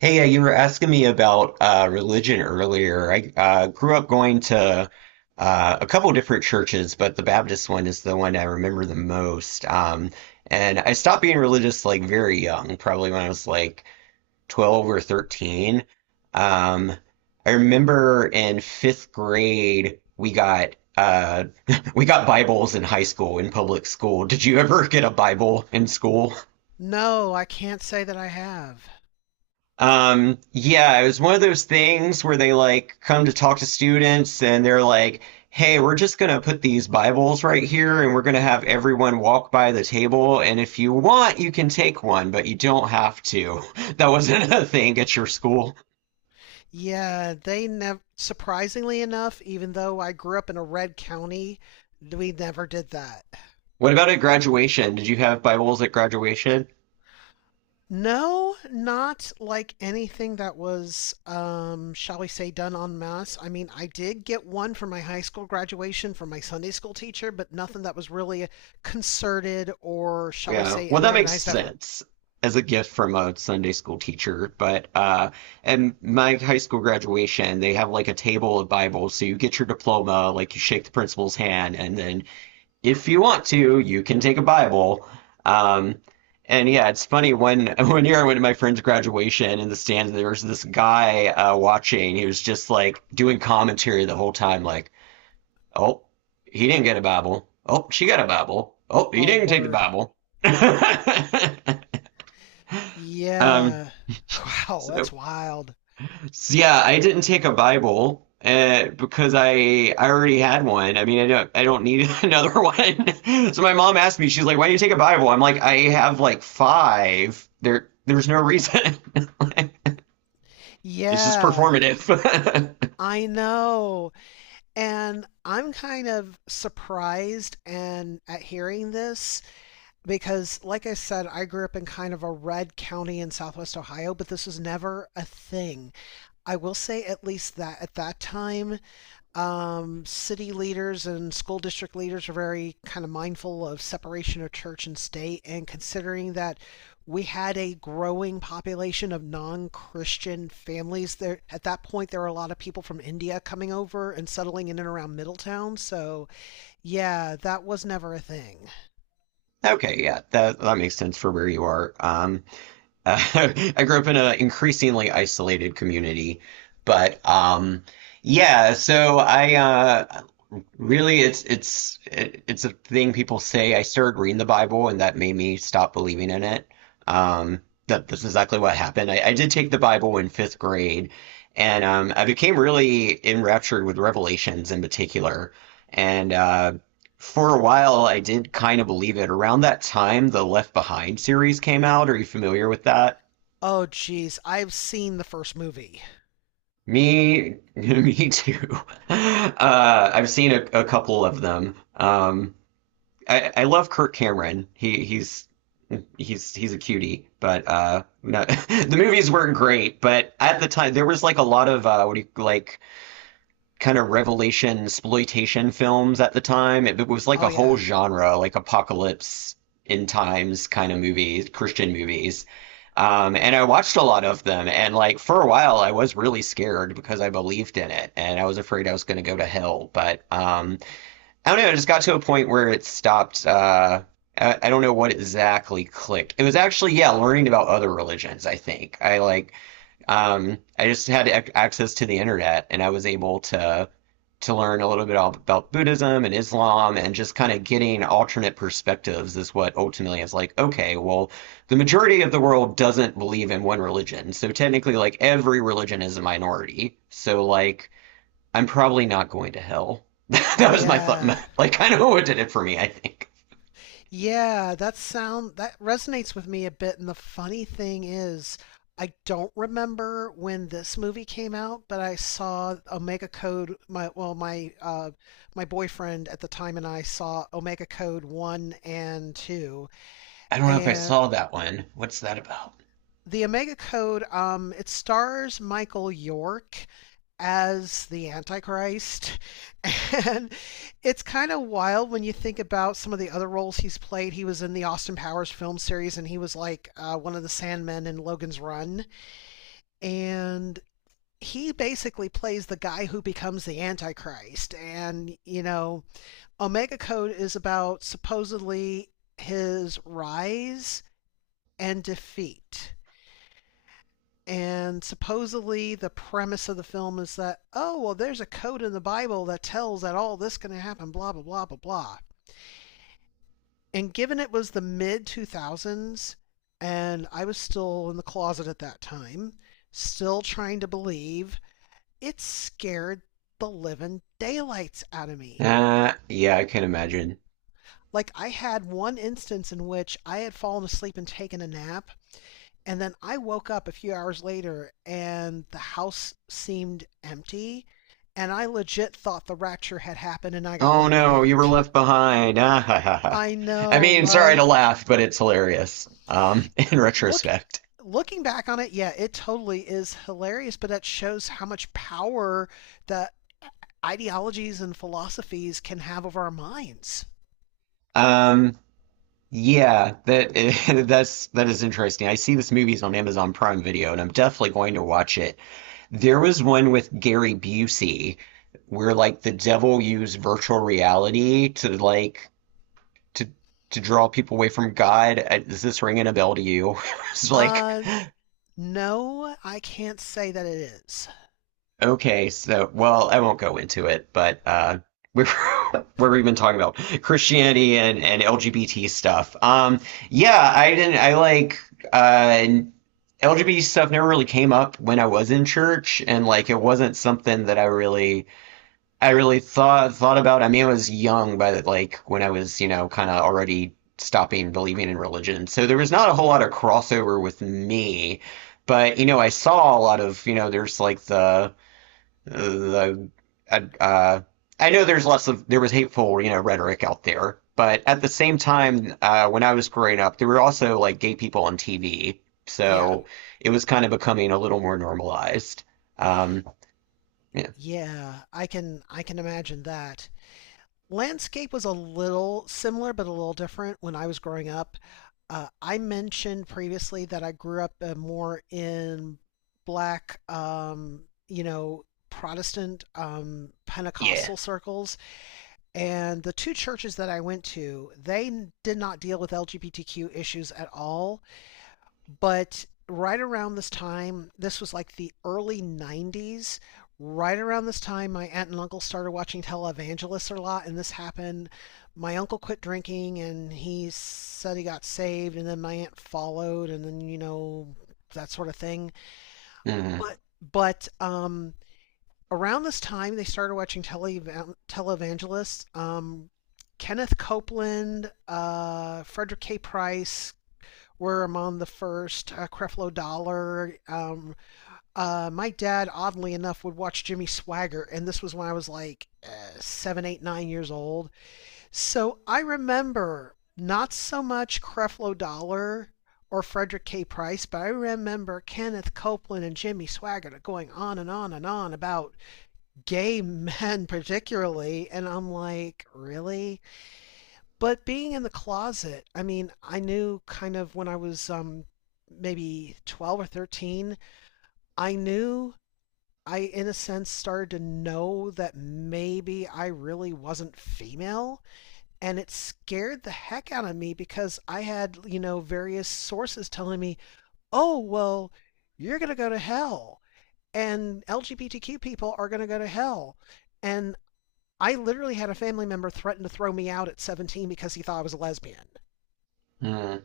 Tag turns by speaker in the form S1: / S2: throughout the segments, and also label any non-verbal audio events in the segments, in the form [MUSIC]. S1: Hey, you were asking me about religion earlier. I grew up going to a couple different churches, but the Baptist one is the one I remember the most. And I stopped being religious like very young, probably when I was like 12 or 13. Um, I remember in fifth grade we got [LAUGHS] we got Bibles in high school in public school. Did you ever get a Bible in school?
S2: No, I can't say that I have.
S1: Yeah, it was one of those things where they like come to talk to students and they're like, hey, we're just gonna put these Bibles right here and we're gonna have everyone walk by the table. And if you want, you can take one, but you don't have to. [LAUGHS] That wasn't a thing at your school.
S2: Yeah, they never, surprisingly enough, even though I grew up in a red county, we never did that.
S1: What about at graduation? Did you have Bibles at graduation?
S2: No, not like anything that was, shall we say, done en masse. I mean, I did get one for my high school graduation from my Sunday school teacher, but nothing that was really a concerted or, shall we
S1: Yeah.
S2: say,
S1: Well,
S2: an
S1: that makes
S2: organized effort.
S1: sense as a gift from a Sunday school teacher. But and my high school graduation, they have like a table of Bibles. So you get your diploma, like you shake the principal's hand, and then if you want to, you can take a Bible. Um and yeah, it's funny when [LAUGHS] one year I went to my friend's graduation in the stands, there was this guy watching. He was just like doing commentary the whole time, like oh, he didn't get a Bible. Oh, she got a Bible. Oh, he
S2: Oh,
S1: didn't take the
S2: word.
S1: Bible. [LAUGHS] um,
S2: Yeah. [LAUGHS] Wow, that's
S1: so,
S2: wild.
S1: so yeah, I didn't take a Bible because I already had one. I mean, I don't need another one. [LAUGHS] So my mom asked me, she's like, "Why do you take a Bible?" I'm like, "I have like five. There's no reason. [LAUGHS] It's just
S2: Yeah.
S1: performative."
S2: I know. And I'm kind of surprised and at hearing this because like I said, I grew up in kind of a red county in southwest Ohio, but this was never a thing. I will say at least that at that time, city leaders and school district leaders are very kind of mindful of separation of church and state, and considering that we had a growing population of non-Christian families there, at that point there were a lot of people from India coming over and settling in and around Middletown. So yeah, that was never a thing.
S1: [LAUGHS] Okay, yeah, that makes sense for where you are. Uh, [LAUGHS] I grew up in an increasingly isolated community, but yeah. So I really, it's a thing people say. I started reading the Bible, and that made me stop believing in it. Um, that's exactly what happened. I did take the Bible in fifth grade, and I became really enraptured with Revelations in particular. And for a while, I did kind of believe it. Around that time, the Left Behind series came out. Are you familiar with that?
S2: Oh geez, I've seen the first movie.
S1: Me, [LAUGHS] me too. I've seen a couple of them. I love Kirk Cameron. He he's a cutie, but no, [LAUGHS] the movies weren't great. But at the time, there was like a lot of what do you like kind of revelation exploitation films at the time. It was like
S2: Oh
S1: a whole
S2: yeah.
S1: genre, like apocalypse in times kind of movies, Christian movies. And I watched a lot of them. And like for a while, I was really scared because I believed in it and I was afraid I was going to go to hell. But I don't know. It just got to a point where it stopped. I don't know what exactly clicked. It was actually, yeah, learning about other religions, I think. I just had ac access to the internet, and I was able to learn a little bit about Buddhism and Islam, and just kind of getting alternate perspectives is what ultimately is like, okay, well, the majority of the world doesn't believe in one religion, so technically, like every religion is a minority. So like, I'm probably not going to hell. [LAUGHS] That was my thought,
S2: Yeah.
S1: like kind of [LAUGHS] what did it for me, I think.
S2: Yeah, that sound that resonates with me a bit. And the funny thing is, I don't remember when this movie came out, but I saw Omega Code. My, well, my my boyfriend at the time and I saw Omega Code one and two,
S1: I don't know if I
S2: and
S1: saw that one. What's that about?
S2: the Omega Code. It stars Michael York as the Antichrist. [LAUGHS] And it's kind of wild when you think about some of the other roles he's played. He was in the Austin Powers film series and he was like one of the Sandmen in Logan's Run. And he basically plays the guy who becomes the Antichrist. And, you know, Omega Code is about supposedly his rise and defeat. And supposedly, the premise of the film is that, oh, well, there's a code in the Bible that tells that all this is going to happen, blah, blah, blah, blah, blah. And given it was the mid 2000s, and I was still in the closet at that time, still trying to believe, it scared the living daylights out of me.
S1: Yeah, I can imagine.
S2: Like, I had one instance in which I had fallen asleep and taken a nap, and then I woke up a few hours later and the house seemed empty. And I legit thought the rapture had happened and I got
S1: Oh
S2: left
S1: no, you were
S2: behind.
S1: left behind. [LAUGHS] Ah, ha, ha, ha.
S2: I
S1: I
S2: know,
S1: mean, sorry to
S2: right?
S1: laugh, but it's hilarious. [LAUGHS] In
S2: Look,
S1: retrospect.
S2: looking back on it, yeah, it totally is hilarious, but that shows how much power the ideologies and philosophies can have over our minds.
S1: Um, yeah, that [LAUGHS] that's that is interesting. I see this movie's on Amazon Prime Video, and I'm definitely going to watch it. There was one with Gary Busey where like the devil used virtual reality to to draw people away from God. Is this ringing a bell to you? [LAUGHS] It's like
S2: Uh, no, I can't say that it is.
S1: okay, so well, I won't go into it, but [LAUGHS] we've been [LAUGHS] talking about Christianity and LGBT stuff. Yeah, I didn't. I like uh, LGBT stuff never really came up when I was in church, and like it wasn't something that I really thought about. I mean, I was young, but like when I was, you know, kind of already stopping believing in religion, so there was not a whole lot of crossover with me. But you know, I saw a lot of, you know, there's like the uh, uh, I know there's less of there was hateful you know rhetoric out there, but at the same time, when I was growing up, there were also like gay people on TV,
S2: Yeah,
S1: so it was kind of becoming a little more normalized. Um, yeah,
S2: yeah, I can imagine that. Landscape was a little similar, but a little different when I was growing up. I mentioned previously that I grew up more in black, you know, Protestant,
S1: yeah.
S2: Pentecostal circles, and the two churches that I went to, they did not deal with LGBTQ issues at all. But right around this time, this was like the early 90s. Right around this time, my aunt and uncle started watching televangelists a lot, and this happened. My uncle quit drinking and he said he got saved, and then my aunt followed, and then, you know, that sort of thing.
S1: Mm,
S2: But, but, around this time, they started watching televangelists. Kenneth Copeland, Frederick K. Price, were among the first. Creflo Dollar. My dad, oddly enough, would watch Jimmy Swagger, and this was when I was like 7, 8, 9 years old. So I remember not so much Creflo Dollar or Frederick K. Price, but I remember Kenneth Copeland and Jimmy Swaggart going on and on and on about gay [LAUGHS] men, particularly. And I'm like, really? But being in the closet, I mean, I knew kind of when I was maybe 12 or 13. I knew, I, in a sense, started to know that maybe I really wasn't female. And it scared the heck out of me because I had, you know, various sources telling me, oh, well, you're going to go to hell. And LGBTQ people are going to go to hell. And I literally had a family member threaten to throw me out at 17 because he thought I was a lesbian.
S1: mm.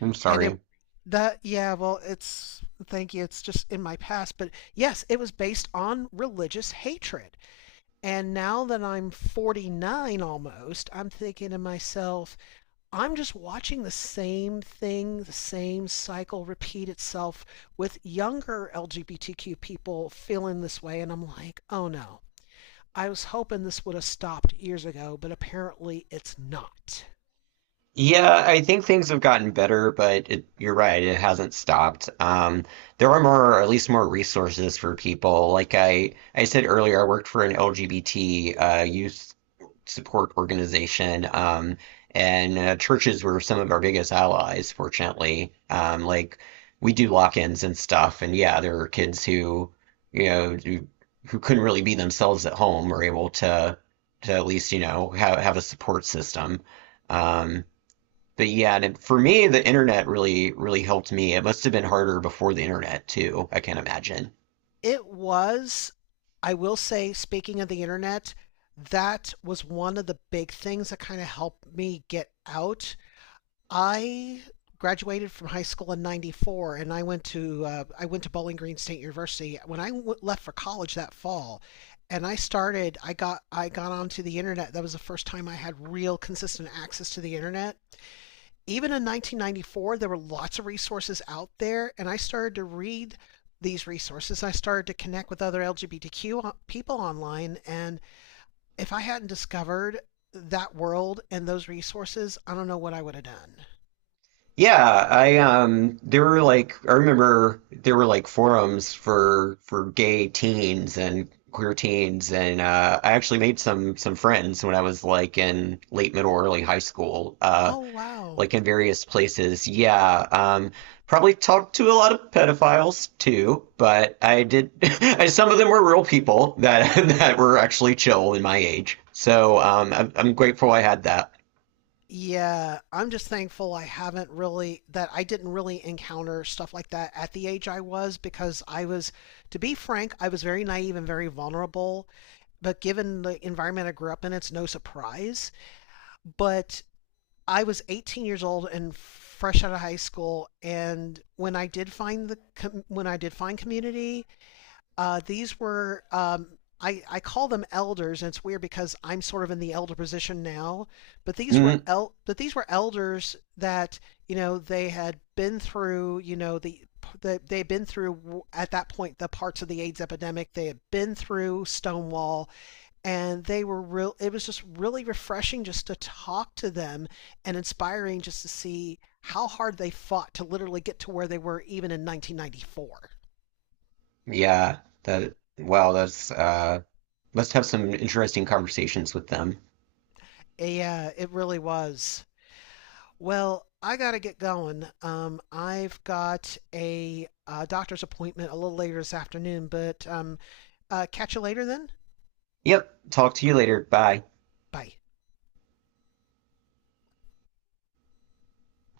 S1: I'm
S2: And it
S1: sorry.
S2: that yeah, well, it's, thank you. It's just in my past, but yes, it was based on religious hatred. And now that I'm 49 almost, I'm thinking to myself, I'm just watching the same thing, the same cycle repeat itself with younger LGBTQ people feeling this way and I'm like, "Oh no. I was hoping this would have stopped years ago, but apparently it's not."
S1: Yeah, I think things have gotten better, but it, you're right, it hasn't stopped. There are more, at least more resources for people. Like I said earlier, I worked for an LGBT youth support organization, and churches were some of our biggest allies, fortunately. Like we do lock-ins and stuff, and yeah, there are kids who, you know, who couldn't really be themselves at home are able to at least, you know, have a support system. Um, but yeah, and for me, the internet really, really helped me. It must have been harder before the internet too, I can't imagine.
S2: It was, I will say, speaking of the internet, that was one of the big things that kind of helped me get out. I graduated from high school in 94 and I went to Bowling Green State University when I left for college that fall. And I got onto the internet. That was the first time I had real consistent access to the internet. Even in 1994, there were lots of resources out there, and I started to read these resources. I started to connect with other LGBTQ people online, and if I hadn't discovered that world and those resources, I don't know what I would have done.
S1: Yeah, I there were like I remember there were like forums for gay teens and queer teens, and I actually made some friends when I was like in late middle early high school.
S2: Oh, wow.
S1: Like in various places. Yeah, probably talked to a lot of pedophiles too, but I did. [LAUGHS] Some of them were real people that [LAUGHS] that were actually chill in my age. So I'm grateful I had that.
S2: Yeah, I'm just thankful I haven't really, that I didn't really encounter stuff like that at the age I was, because I was, to be frank, I was very naive and very vulnerable. But given the environment I grew up in, it's no surprise. But I was 18 years old and fresh out of high school, and when I did find community, these were, I call them elders, and it's weird because I'm sort of in the elder position now, but
S1: Mm,
S2: but these were elders that, you know, they had been through, you know, the that they've been through at that point the parts of the AIDS epidemic. They had been through Stonewall and they were real. It was just really refreshing just to talk to them and inspiring just to see how hard they fought to literally get to where they were even in 1994.
S1: yeah, that wow, that's must have some interesting conversations with them.
S2: Yeah, it really was. Well, I gotta get going. I've got a, doctor's appointment a little later this afternoon. But catch you later then.
S1: Yep, talk to you later. Bye.
S2: Bye.